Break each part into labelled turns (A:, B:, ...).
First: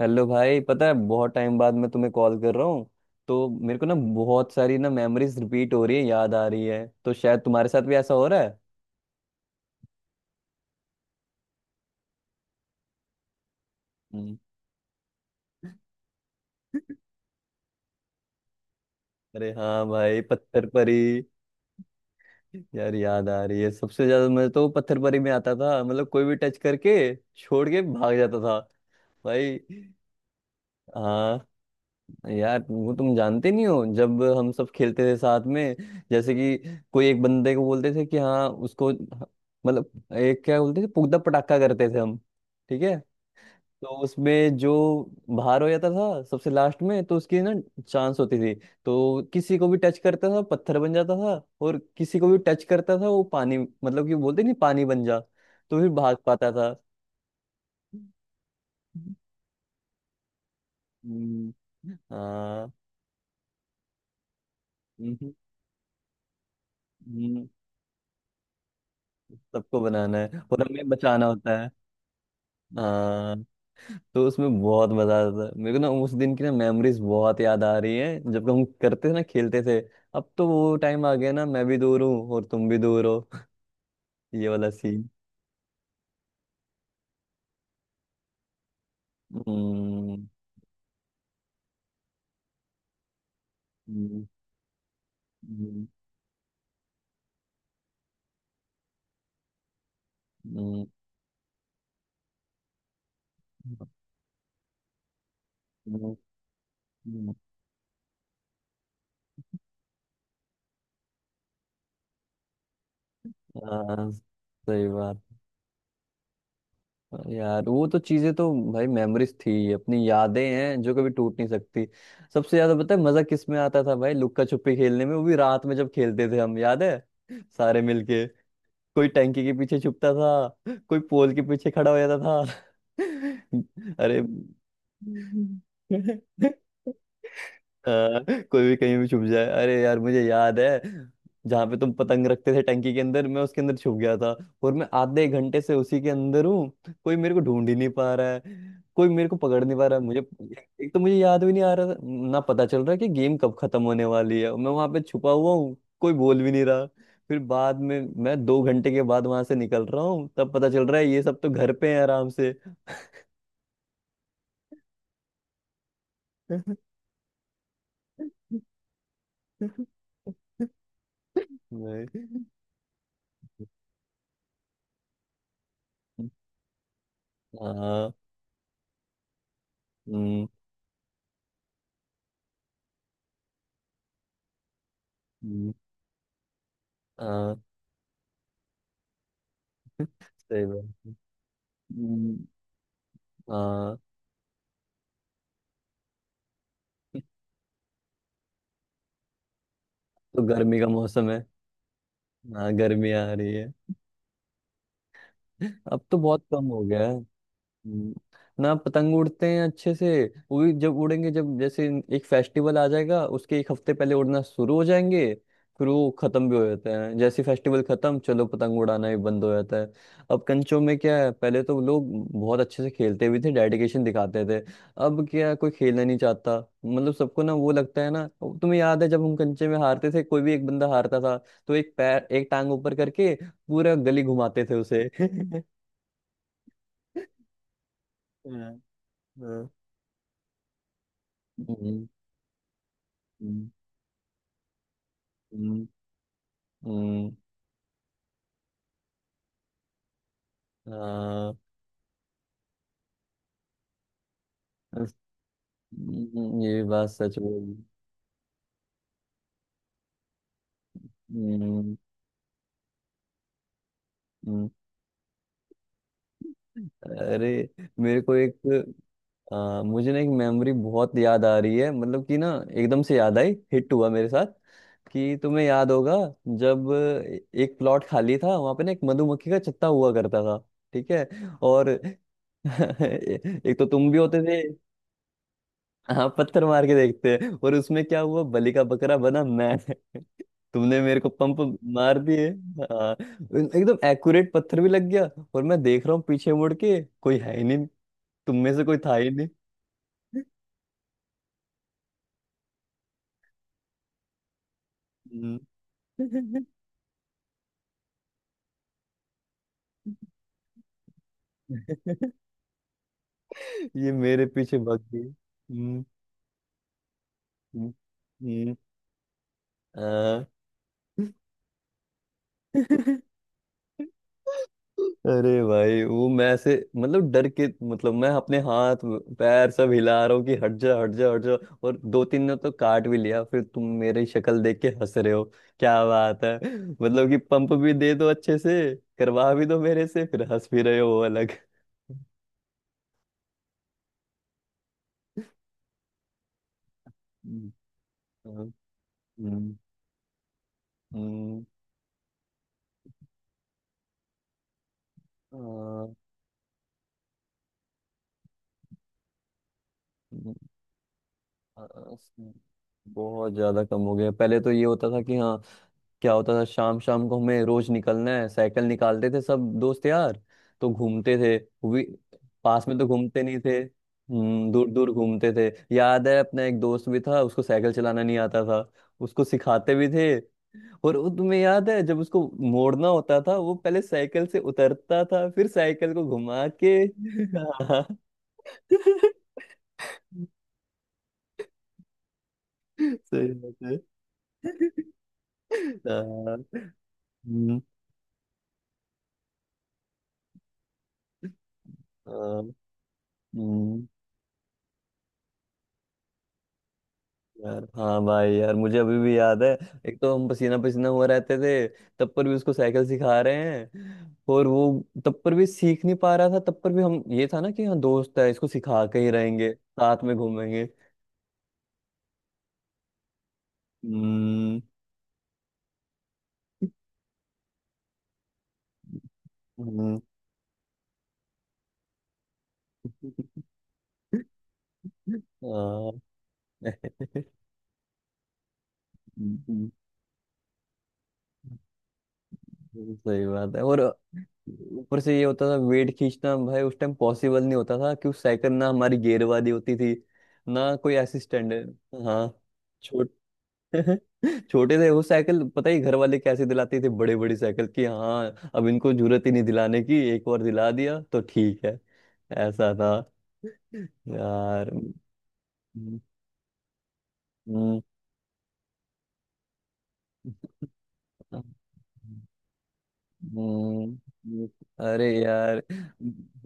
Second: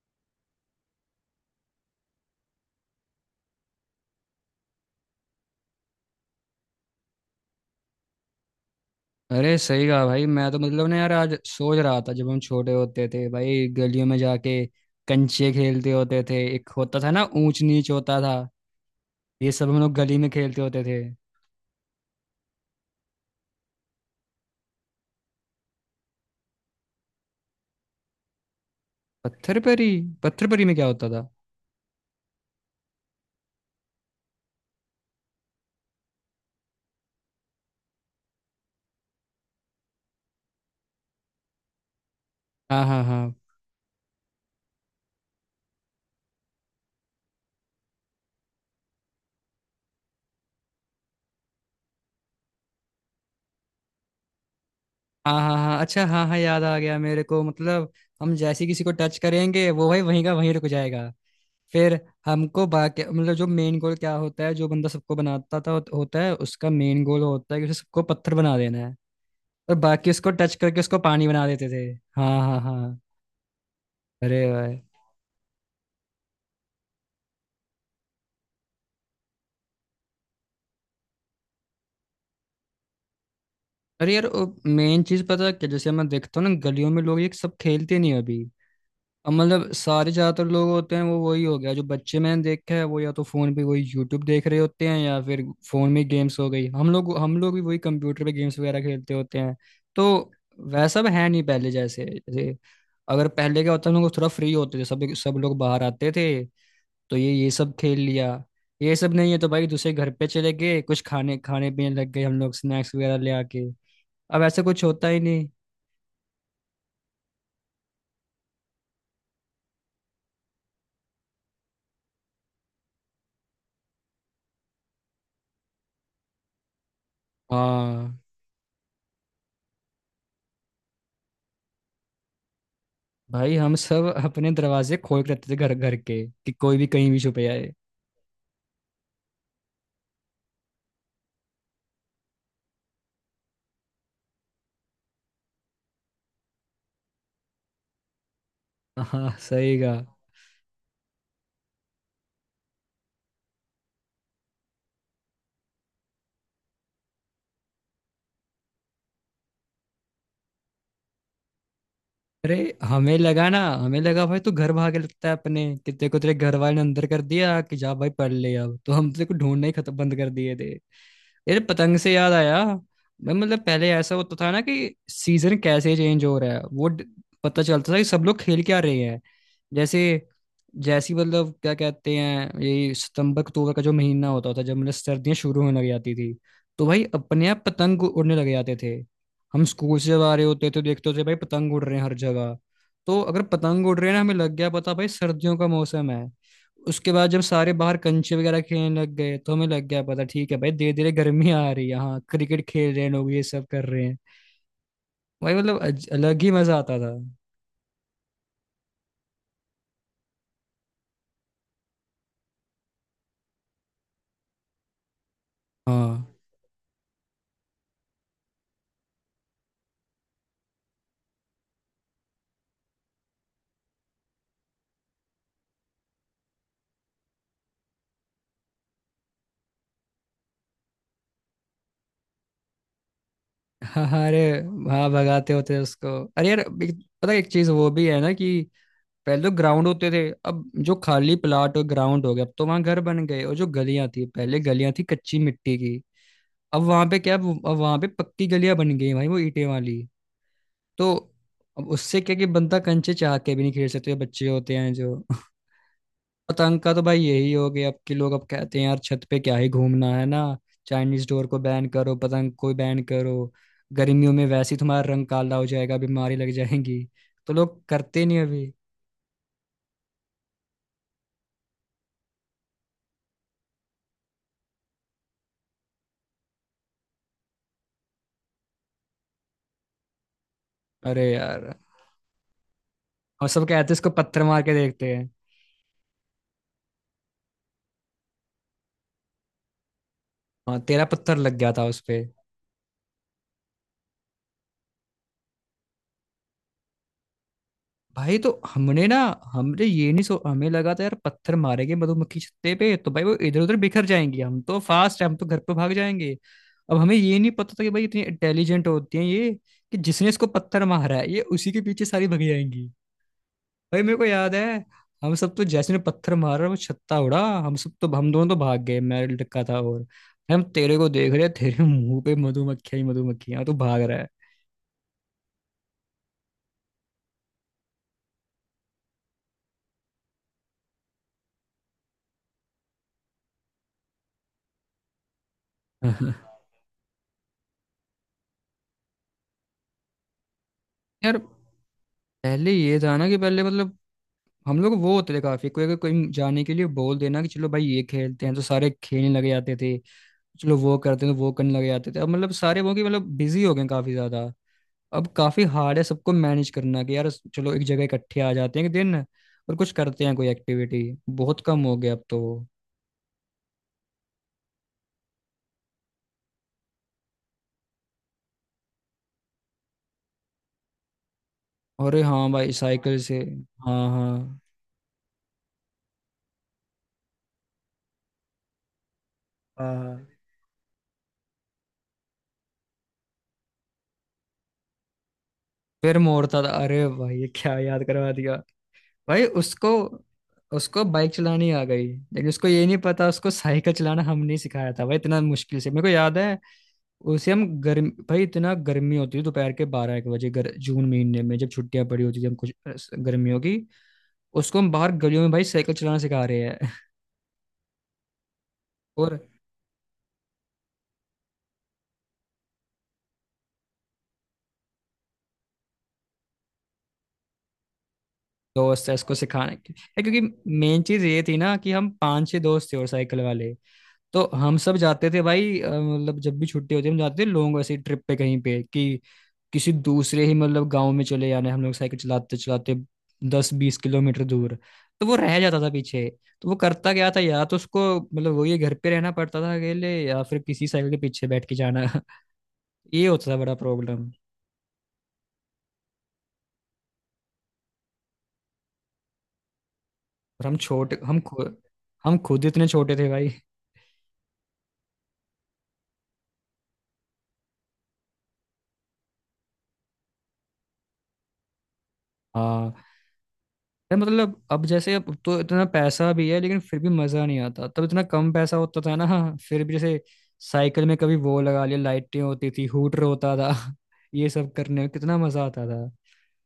A: Hello भाई, पता है बहुत टाइम बाद मैं तुम्हें कॉल कर रहा हूँ। तो मेरे को ना बहुत सारी ना मेमोरीज रिपीट हो रही है, याद आ रही है। तो शायद तुम्हारे साथ भी ऐसा हो रहा है।
B: अरे सही कहा भाई। मैं तो यार आज सोच रहा था जब हम छोटे होते थे भाई, गलियों में
A: हम्म।
B: जाके कंचे खेलते होते थे। एक होता था ना, ऊंच नीच होता था।
A: अरे
B: ये सब हम
A: हाँ
B: लोग गली
A: भाई,
B: में खेलते
A: पत्थर
B: होते
A: परी।
B: थे।
A: यार, याद आ रही है, सबसे ज्यादा मैं तो पत्थर परी में आता था, मतलब कोई भी टच करके छोड़ के भाग जाता था।
B: पत्थर
A: भाई।
B: परी, पत्थर परी में क्या होता था?
A: हाँ। यार, वो तुम जानते नहीं हो, जब हम सब खेलते थे साथ में, जैसे कि कोई एक बंदे को बोलते थे कि हाँ उसको, मतलब एक, क्या बोलते थे, पुगदा पटाखा करते थे हम। ठीक
B: हाँ
A: है।
B: हाँ हाँ।
A: तो उसमें जो बाहर हो जाता था सबसे लास्ट में, तो उसकी ना, चांस होती थी। तो किसी को भी टच करता था, पत्थर बन जाता था। और किसी को भी टच करता था वो पानी, मतलब कि बोलते नहीं, पानी बन जा,
B: हाँ हाँ हाँ,
A: तो फिर
B: अच्छा,
A: भाग
B: हाँ हाँ,
A: पाता
B: याद
A: था।
B: आ गया मेरे को। मतलब हम जैसे किसी को टच करेंगे वो भाई वहीं का वहीं रुक जाएगा।
A: हम्म,
B: फिर हमको
A: हाँ।
B: बाकी, मतलब जो मेन गोल क्या होता है, जो बंदा सबको
A: हम्म,
B: बनाता था होता है उसका मेन गोल
A: हम्म,
B: होता है कि उसे सबको पत्थर बना देना है। और
A: सबको
B: बाकी
A: बनाना
B: उसको
A: है
B: टच
A: और
B: करके
A: हमें
B: उसको
A: बचाना
B: पानी बना
A: होता
B: देते
A: है।
B: थे। हाँ हाँ हाँ।
A: हाँ, तो
B: अरे
A: उसमें
B: भाई।
A: बहुत मजा आता था मेरे को ना, उस दिन की ना मेमोरीज बहुत याद आ रही है, जब हम करते थे ना खेलते थे। अब तो वो टाइम आ गया ना, मैं भी दूर हूँ और तुम भी दूर हो।
B: अरे यार,
A: ये वाला
B: मेन
A: सीन।
B: चीज पता है क्या? जैसे मैं देखता हूँ ना, गलियों में लोग ये सब खेलते नहीं अभी। अब मतलब सारे
A: हम्म,
B: ज्यादातर लोग होते हैं वो, वही हो गया, जो बच्चे मैंने देखा है वो या तो फोन पे वही यूट्यूब
A: हम्म,
B: देख रहे होते हैं या फिर
A: हम्म,
B: फोन में गेम्स हो गई। हम लोग भी वही कंप्यूटर पे गेम्स वगैरह खेलते होते हैं। तो
A: हम्म,
B: वैसा अब है नहीं, पहले जैसे जैसे, अगर पहले क्या होता है हम लोग थोड़ा फ्री होते थे, सब सब लोग बाहर आते
A: हम्म,
B: थे, तो ये
A: हम्म।
B: ये सब खेल लिया। ये सब नहीं है तो भाई दूसरे घर पे चले गए, कुछ खाने खाने पीने लग गए हम लोग, स्नैक्स वगैरह ले आके।
A: हाँ,
B: अब ऐसा कुछ
A: सही
B: होता ही
A: बात।
B: नहीं।
A: यार, वो तो चीजें तो, भाई मेमोरीज थी, अपनी यादें हैं जो कभी टूट नहीं सकती। सबसे ज्यादा पता है मजा किस में आता था भाई, लुक्का छुपी खेलने में। वो भी रात में जब खेलते थे हम, याद है? सारे
B: हाँ
A: मिलके। कोई टंकी के पीछे छुपता था, कोई पोल के पीछे खड़ा हो जाता था।
B: भाई, हम सब
A: अरे!
B: अपने दरवाजे खोल के रखते थे
A: हम्म।
B: घर घर के, कि कोई भी कहीं भी छुप जाए।
A: हाँ, कोई भी कहीं भी छुप जाए, अरे यार, मुझे याद है। जहाँ पे तुम पतंग रखते थे टंकी के अंदर, मैं उसके अंदर छुप गया था। और मैं आधे एक घंटे से उसी के अंदर हूँ, कोई मेरे को ढूंढ ही नहीं पा रहा है, कोई मेरे
B: हाँ
A: को पकड़
B: सही
A: नहीं पा
B: का।
A: रहा है मुझे। एक तो मुझे याद भी नहीं आ रहा था, ना पता चल रहा है कि गेम कब खत्म होने वाली है, मैं वहां पे छुपा हुआ हूँ, कोई बोल भी नहीं रहा। फिर बाद में मैं 2 घंटे के बाद वहां से निकल रहा हूँ, तब पता चल रहा है ये सब तो घर पे हैं आराम से।
B: अरे, हमें लगा भाई तू घर भागे लगता है अपने, कि तेरे को तेरे घर वाले ने अंदर कर दिया कि जा भाई पढ़ ले, अब तो हम तेरे को ढूंढना ही खत्म, बंद कर दिए थे। यार पतंग से याद
A: नहीं।
B: आया, मैं मतलब पहले ऐसा होता था ना कि सीजन कैसे चेंज हो रहा है वो पता चलता था कि
A: हाँ।
B: सब लोग खेल क्या रहे हैं। जैसे,
A: हम्म,
B: जैसी मतलब क्या कहते हैं, ये सितंबर अक्टूबर का जो महीना होता था जब मतलब सर्दियां शुरू
A: हम्म।
B: होने लग जाती थी, तो भाई अपने आप
A: हाँ,
B: पतंग उड़ने लग जाते थे। हम स्कूल से जब आ रहे
A: सही
B: होते तो
A: बात
B: देखते
A: है।
B: होते भाई पतंग उड़ रहे हैं हर
A: हम्म,
B: जगह। तो अगर पतंग
A: हाँ,
B: उड़ रहे हैं ना, हमें लग गया पता भाई सर्दियों का मौसम है। उसके बाद जब सारे बाहर कंचे वगैरह खेलने लग गए तो हमें लग गया पता,
A: तो
B: ठीक है भाई
A: गर्मी का
B: धीरे धीरे
A: मौसम है।
B: गर्मी आ रही है, हाँ क्रिकेट
A: हाँ,
B: खेल रहे हैं
A: गर्मी आ
B: लोग, ये
A: रही
B: सब
A: है।
B: कर रहे हैं। भाई मतलब
A: अब तो
B: अलग
A: बहुत
B: ही
A: कम
B: मजा
A: हो
B: आता
A: गया
B: था।
A: है। हम्म, ना पतंग उड़ते हैं अच्छे से। वो भी जब उड़ेंगे, जब जैसे एक फेस्टिवल आ जाएगा, उसके एक हफ्ते पहले उड़ना शुरू हो जाएंगे। फिर वो
B: हाँ,
A: खत्म भी हो जाते हैं, जैसे फेस्टिवल खत्म, चलो पतंग उड़ाना ही बंद हो जाता है। अब कंचों में क्या है, पहले तो लोग बहुत अच्छे से खेलते भी थे, डेडिकेशन दिखाते थे। अब क्या है, कोई खेलना नहीं चाहता, मतलब सबको ना वो लगता है ना। अब तुम्हें याद है जब हम कंचे में हारते थे, कोई भी एक बंदा हारता था, तो एक पैर, एक टांग ऊपर करके पूरा गली
B: हाँ, अरे,
A: घुमाते थे उसे।
B: हाँ भगाते होते उसको। अरे यार पता है एक चीज वो भी है ना कि
A: हाँ,
B: पहले तो
A: हाँ।
B: ग्राउंड होते थे, अब जो खाली प्लाट और
A: हम्म,
B: ग्राउंड हो गया अब तो वहां घर बन गए। और जो
A: हम्म,
B: गलियां थी, पहले गलियां थी कच्ची मिट्टी
A: हम्म,
B: की, अब वहां पे
A: हम्म।
B: क्या, अब वहां पे पक्की गलियां बन गई हैं भाई, वो ईंटें वाली। तो
A: हाँ,
B: अब उससे क्या कि बंदा कंचे चाह के भी नहीं खेल सकते, बच्चे होते हैं जो।
A: अस- ये
B: पतंग
A: भी
B: का तो
A: बात
B: भाई
A: सच
B: यही हो
A: बोली।
B: गया, अब के लोग अब कहते हैं यार छत पे क्या ही घूमना है ना, चाइनीज डोर को बैन
A: हम्म,
B: करो, पतंग को बैन करो, गर्मियों में
A: हम्म,
B: वैसे ही तुम्हारा रंग काला हो जाएगा, बीमारी लग जाएंगी।
A: अरे,
B: तो लोग
A: मेरे
B: करते
A: को
B: नहीं
A: एक।
B: अभी।
A: मुझे ना एक मेमोरी बहुत याद आ रही है, मतलब कि ना एकदम से याद आई, हिट हुआ मेरे साथ। कि तुम्हें याद होगा जब एक प्लॉट खाली था वहां पे ना, एक मधुमक्खी का छत्ता हुआ करता था। ठीक है।
B: अरे यार।
A: और
B: हम सब कहते
A: एक तो
B: हैं इसको
A: तुम भी होते
B: पत्थर
A: थे।
B: मार के देखते हैं।
A: हाँ, पत्थर मार के देखते हैं, और उसमें क्या हुआ, बलि का बकरा बना मैं।
B: हाँ
A: तुमने
B: तेरा
A: मेरे को
B: पत्थर लग
A: पंप
B: गया था उस
A: मार
B: पे।
A: दिए। हाँ, एकदम एक्यूरेट पत्थर भी लग गया। और मैं देख रहा हूँ पीछे मुड़ के, कोई है ही नहीं।
B: भाई तो
A: तुम में से कोई
B: हमने ना,
A: था ही नहीं।
B: हमने ये नहीं सो हमें लगा था यार पत्थर मारेंगे मधुमक्खी छत्ते पे तो भाई वो इधर उधर बिखर जाएंगी, हम तो फास्ट है, हम तो घर
A: हम्म।
B: पे भाग जाएंगे। अब हमें ये नहीं पता था कि भाई इतनी इंटेलिजेंट होती हैं ये, कि जिसने इसको पत्थर मारा है ये उसी के पीछे सारी भग जाएंगी। भाई
A: ये
B: मेरे को
A: मेरे
B: याद है,
A: पीछे भाग गई।
B: हम सब तो जैसे ने
A: हम्म,
B: पत्थर मारा वो छत्ता उड़ा, हम
A: हम्म,
B: सब तो हम दोनों तो
A: हम्म।
B: भाग गए, मैं लटका था, और
A: हाँ।
B: भाई हम तेरे को देख रहे हैं, तेरे मुंह पे मधुमक्खियां ही मधुमक्खियां, तू भाग रहा
A: अरे भाई, वो मैं ऐसे, मतलब डर के, मतलब मैं अपने हाथ पैर सब हिला रहा हूँ कि हट जा, हट जा, हट जा। और दो तीन ने तो काट भी लिया, फिर तुम मेरी शक्ल देख के हंस रहे हो, क्या
B: है।
A: बात है। मतलब कि पंप भी दे दो, अच्छे से करवा भी दो मेरे से, फिर हंस भी रहे हो वो
B: यार
A: अलग।
B: पहले ये था ना कि पहले मतलब हम लोग वो होते थे काफी, कोई अगर कोई जाने के लिए बोल देना कि चलो
A: हम्म,
B: भाई ये खेलते हैं तो
A: हम्म,
B: सारे खेलने लगे जाते
A: हम्म,
B: थे, चलो वो करते हैं तो वो
A: हम्म।
B: करने लगे जाते थे। अब मतलब सारे वो कि मतलब बिजी हो गए हैं काफी ज्यादा। अब
A: आ,
B: काफी हार्ड है सबको मैनेज करना कि यार चलो एक जगह इकट्ठे आ जाते हैं एक दिन, और कुछ करते हैं कोई
A: हम्म,
B: एक्टिविटी। बहुत कम
A: आ,
B: हो गया अब तो।
A: बहुत ज्यादा कम हो गया। पहले तो ये होता था कि हाँ, क्या होता था, शाम शाम को हमें रोज निकलना है, साइकिल निकालते थे सब दोस्त यार। तो घूमते थे। वी,
B: अरे हाँ भाई
A: पास में तो
B: साइकिल से।
A: घूमते नहीं थे,
B: हाँ हाँ।
A: दूर दूर घूमते थे। याद है, अपना एक दोस्त भी था, उसको साइकिल चलाना नहीं आता था, उसको सिखाते भी
B: हाँ
A: थे। और वो तुम्हें याद है जब उसको मोड़ना होता था, वो पहले साइकिल से उतरता था, फिर साइकिल
B: फिर
A: को
B: मोड़ता
A: घुमा
B: था,
A: के।
B: अरे भाई ये क्या याद
A: हाँ।
B: करवा। भाई
A: सही
B: उसको, उसको बाइक चलानी आ गई लेकिन उसको ये नहीं पता उसको
A: बात
B: साइकिल
A: है।
B: चलाना हमने सिखाया था भाई, इतना मुश्किल से, मेरे को याद है।
A: हाँ।
B: उसे हम
A: हम्म,
B: गर्म भाई इतना गर्मी होती थी, दोपहर के 12-1 बजे जून महीने में जब छुट्टियां पड़ी होती थी, हम
A: हाँ।
B: कुछ गर्मियों की,
A: हम्म।
B: उसको हम बाहर गलियों में भाई साइकिल चलाना सिखा रहे हैं।
A: यार, हाँ भाई, यार मुझे अभी भी
B: और
A: याद है। एक तो हम पसीना पसीना हुआ रहते थे, तब पर भी उसको साइकिल सिखा रहे हैं। और वो तब पर भी सीख नहीं पा रहा था, तब पर भी हम ये था ना कि हाँ, दोस्त है, इसको सिखा
B: दोस्त है
A: के ही
B: उसको
A: रहेंगे,
B: सिखाने के है,
A: साथ में
B: क्योंकि
A: घूमेंगे।
B: मेन चीज ये थी ना कि हम पांच छह दोस्त थे और साइकिल वाले, तो हम
A: हम्म,
B: सब जाते थे भाई, मतलब जब भी छुट्टी होती है हम जाते थे लोगों को ऐसे ट्रिप पे कहीं पे, कि किसी
A: हम्म।
B: दूसरे ही मतलब गांव में चले जाना है। हम लोग साइकिल चलाते चलाते 10-20 किलोमीटर दूर, तो वो रह जाता था
A: हाँ।
B: पीछे। तो वो करता क्या था, या तो उसको मतलब वही घर पे रहना पड़ता था अकेले, या फिर किसी साइकिल के पीछे बैठ के जाना। ये
A: सही
B: होता था
A: बात
B: बड़ा
A: है और।
B: प्रॉब्लम।
A: ऊपर से ये होता था वेट खींचना भाई, उस टाइम पॉसिबल नहीं होता था, क्योंकि साइकिल ना हमारी गियर वाली होती थी,
B: और
A: ना कोई असिस्टेंट है।
B: हम
A: हाँ,
B: खुद इतने छोटे थे
A: छोट
B: भाई।
A: छोटे थे वो। साइकिल पता ही घर वाले कैसे दिलाते थे, बड़े बड़ी साइकिल की। हाँ, अब इनको जरूरत ही नहीं दिलाने की, एक बार दिला दिया तो ठीक है।
B: हाँ।
A: ऐसा था
B: यार मतलब अब
A: यार।
B: जैसे, अब तो इतना
A: हम्म,
B: पैसा भी है लेकिन फिर भी मजा नहीं आता, तब इतना कम पैसा होता था ना, फिर भी जैसे साइकिल में कभी वो
A: हम्म,
B: लगा लिया, लाइटें होती थी, हूटर होता था। ये
A: हम्म।
B: सब करने में
A: अरे
B: कितना मजा
A: यार,
B: आता था।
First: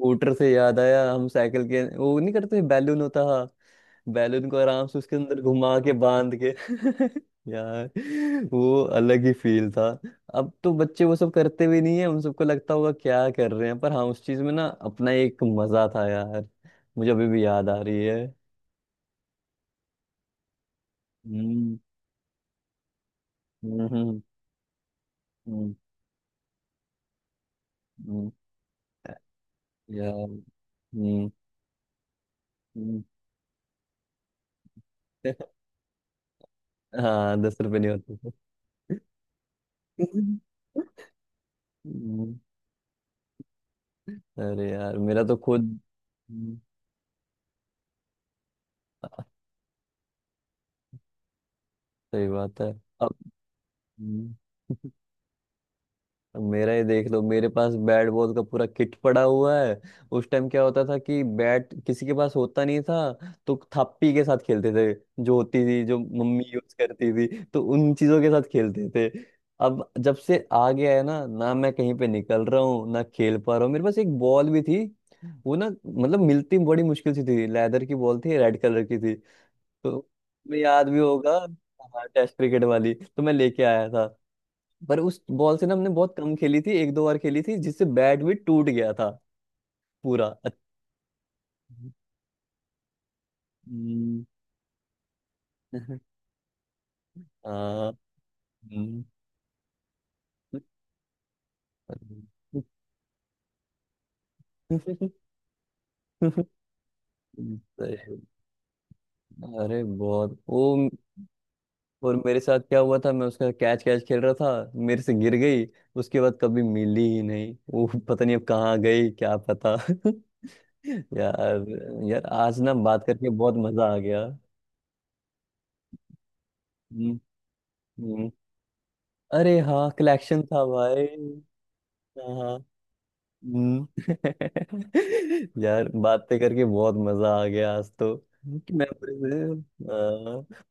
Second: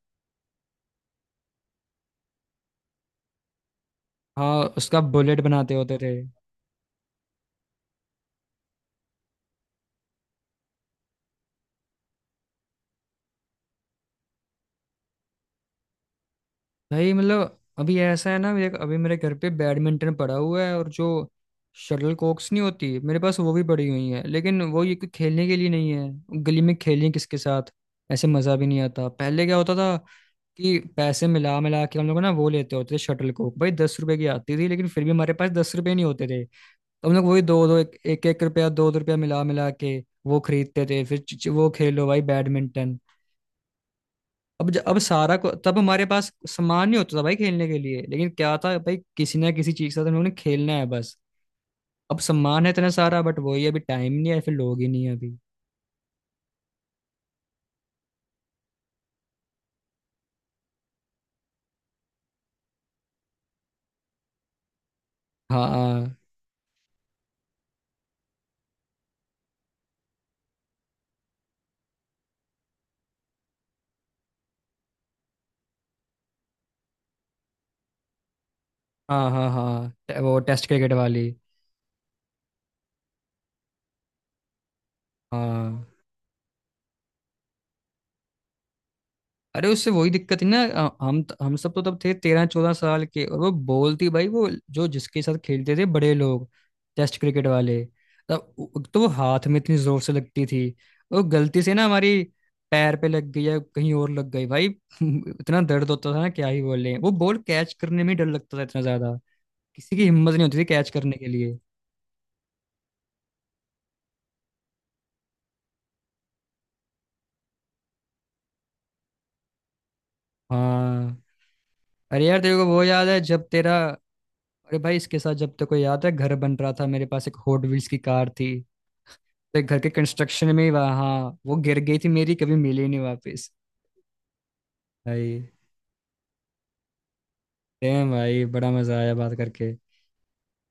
A: मोटर से याद आया, हम साइकिल के वो नहीं करते, बैलून होता है। बैलून को
B: हाँ
A: आराम से
B: उसका
A: उसके
B: बुलेट
A: अंदर
B: बनाते
A: घुमा के
B: होते थे।
A: बांध के। यार। वो अलग ही फील था। अब तो बच्चे वो सब करते भी नहीं है, उन सबको लगता होगा क्या कर रहे हैं, पर हाँ, उस चीज में ना अपना एक मजा था यार। मुझे
B: भाई
A: अभी भी
B: मतलब
A: याद आ
B: अभी
A: रही है।
B: ऐसा है ना, मेरे अभी मेरे घर पे बैडमिंटन पड़ा हुआ है, और जो
A: हम्म,
B: शटल कॉक्स नहीं होती मेरे पास वो भी
A: हम्म,
B: पड़ी हुई
A: हम्म,
B: है, लेकिन वो ये कोई खेलने के लिए
A: हम्म,
B: नहीं है, गली में खेलें किसके साथ। ऐसे
A: हम्म।
B: मज़ा भी नहीं आता। पहले क्या होता था
A: यार।
B: कि पैसे
A: हम्म,
B: मिला मिला के हम लोग ना वो लेते होते थे
A: हम्म।
B: शटल कॉक, भाई 10 रुपए की आती थी लेकिन फिर भी हमारे पास 10 रुपए नहीं होते थे। तो हम लोग
A: हाँ,
B: वही
A: दस
B: दो दो,
A: रुपये नहीं
B: एक एक,
A: होते
B: 1 रुपया दो दो रुपया मिला मिला के
A: थे।
B: वो खरीदते थे, फिर वो खेलो भाई
A: हम्म,
B: बैडमिंटन।
A: अरे
B: अब
A: यार, मेरा
B: सारा
A: तो
B: को
A: खुद।
B: तब हमारे पास
A: हम्म,
B: सम्मान नहीं होता था भाई खेलने के लिए, लेकिन क्या था भाई किसी ना किसी चीज के साथ उन्होंने खेलना है बस। अब
A: सही बात
B: सम्मान
A: है।
B: है इतना
A: अब।
B: सारा बट वही अभी टाइम नहीं
A: हम्म,
B: है, फिर लोग ही नहीं है अभी।
A: अब मेरा ही देख लो, मेरे पास बैट बॉल का पूरा किट पड़ा हुआ है। उस टाइम क्या होता था कि बैट किसी के पास होता नहीं था, तो थप्पी के साथ खेलते थे, जो होती
B: हाँ
A: थी जो
B: हाँ
A: मम्मी यूज करती थी, तो उन चीजों के साथ खेलते थे। अब जब से आ गया है ना, ना मैं कहीं पे निकल रहा हूँ, ना खेल पा रहा हूँ। मेरे पास एक बॉल भी थी। वो ना, मतलब मिलती बड़ी मुश्किल से थी, लेदर की बॉल थी, रेड कलर की थी।
B: हाँ। हाँ,
A: तो
B: हाँ, वो
A: मैं,
B: टेस्ट
A: याद
B: क्रिकेट
A: भी
B: वाली।
A: होगा। हाँ, टेस्ट क्रिकेट वाली तो मैं लेके आया था। पर उस बॉल से ना,
B: हाँ।
A: हमने बहुत कम खेली थी, एक दो बार खेली थी, जिससे बैट भी टूट गया था
B: अरे उससे वही
A: पूरा।
B: दिक्कत है
A: अच्छा।
B: ना, हम सब तो तब थे 13-14 साल के, और वो बोलती
A: हम्म।
B: भाई वो जो जिसके साथ खेलते थे बड़े लोग, टेस्ट क्रिकेट वाले,
A: हाँ।
B: तो
A: हम्म।
B: वो हाथ में इतनी जोर से लगती थी। वो गलती से ना हमारी पैर पे लग गई या कहीं और लग गई भाई, इतना दर्द होता था ना क्या ही बोले, वो बॉल कैच करने में ही
A: सही।
B: डर लगता था इतना ज्यादा,
A: अरे
B: किसी की हिम्मत
A: बहुत
B: नहीं होती
A: वो,
B: थी कैच करने के लिए।
A: और मेरे साथ क्या हुआ था, मैं उसका कैच कैच खेल रहा था, मेरे से गिर गई। उसके बाद कभी मिली ही नहीं वो, पता नहीं अब कहाँ गई, क्या पता।
B: हाँ।
A: यार।
B: अरे
A: यार,
B: यार तेरे
A: आज
B: को
A: ना
B: वो
A: बात
B: याद है
A: करके
B: जब
A: बहुत
B: तेरा,
A: मजा आ गया।
B: अरे भाई इसके साथ जब तक को याद है घर बन रहा था मेरे
A: हम्म,
B: पास एक हॉट व्हील्स की कार
A: हम्म।
B: थी।
A: अरे
B: तो घर
A: हाँ,
B: के
A: कलेक्शन
B: कंस्ट्रक्शन में
A: था
B: ही वहाँ,
A: भाई।
B: हाँ, वो गिर गई थी मेरी,
A: हाँ,
B: कभी
A: हाँ।
B: मिली नहीं वापस।
A: हम्म।
B: भाई।
A: यार, बातें करके बहुत मजा आ गया आज तो।
B: डैम भाई बड़ा मजा आया बात
A: मेमोरीज
B: करके।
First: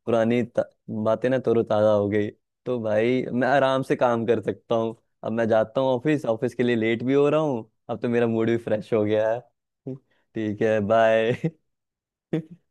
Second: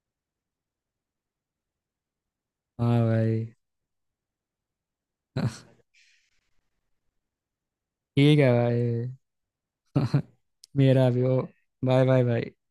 A: पुरानी बातें ना तरोताजा हो गई। तो
B: हाँ
A: भाई
B: भाई।
A: मैं आराम से काम कर सकता हूँ। अब मैं जाता हूँ ऑफिस, ऑफिस के लिए लेट भी हो रहा हूँ। अब तो मेरा
B: ठीक
A: मूड
B: है
A: भी फ्रेश हो गया है।
B: भाई।
A: ठीक है,
B: मेरा भी
A: बाय।
B: हो, बाय बाय भाई।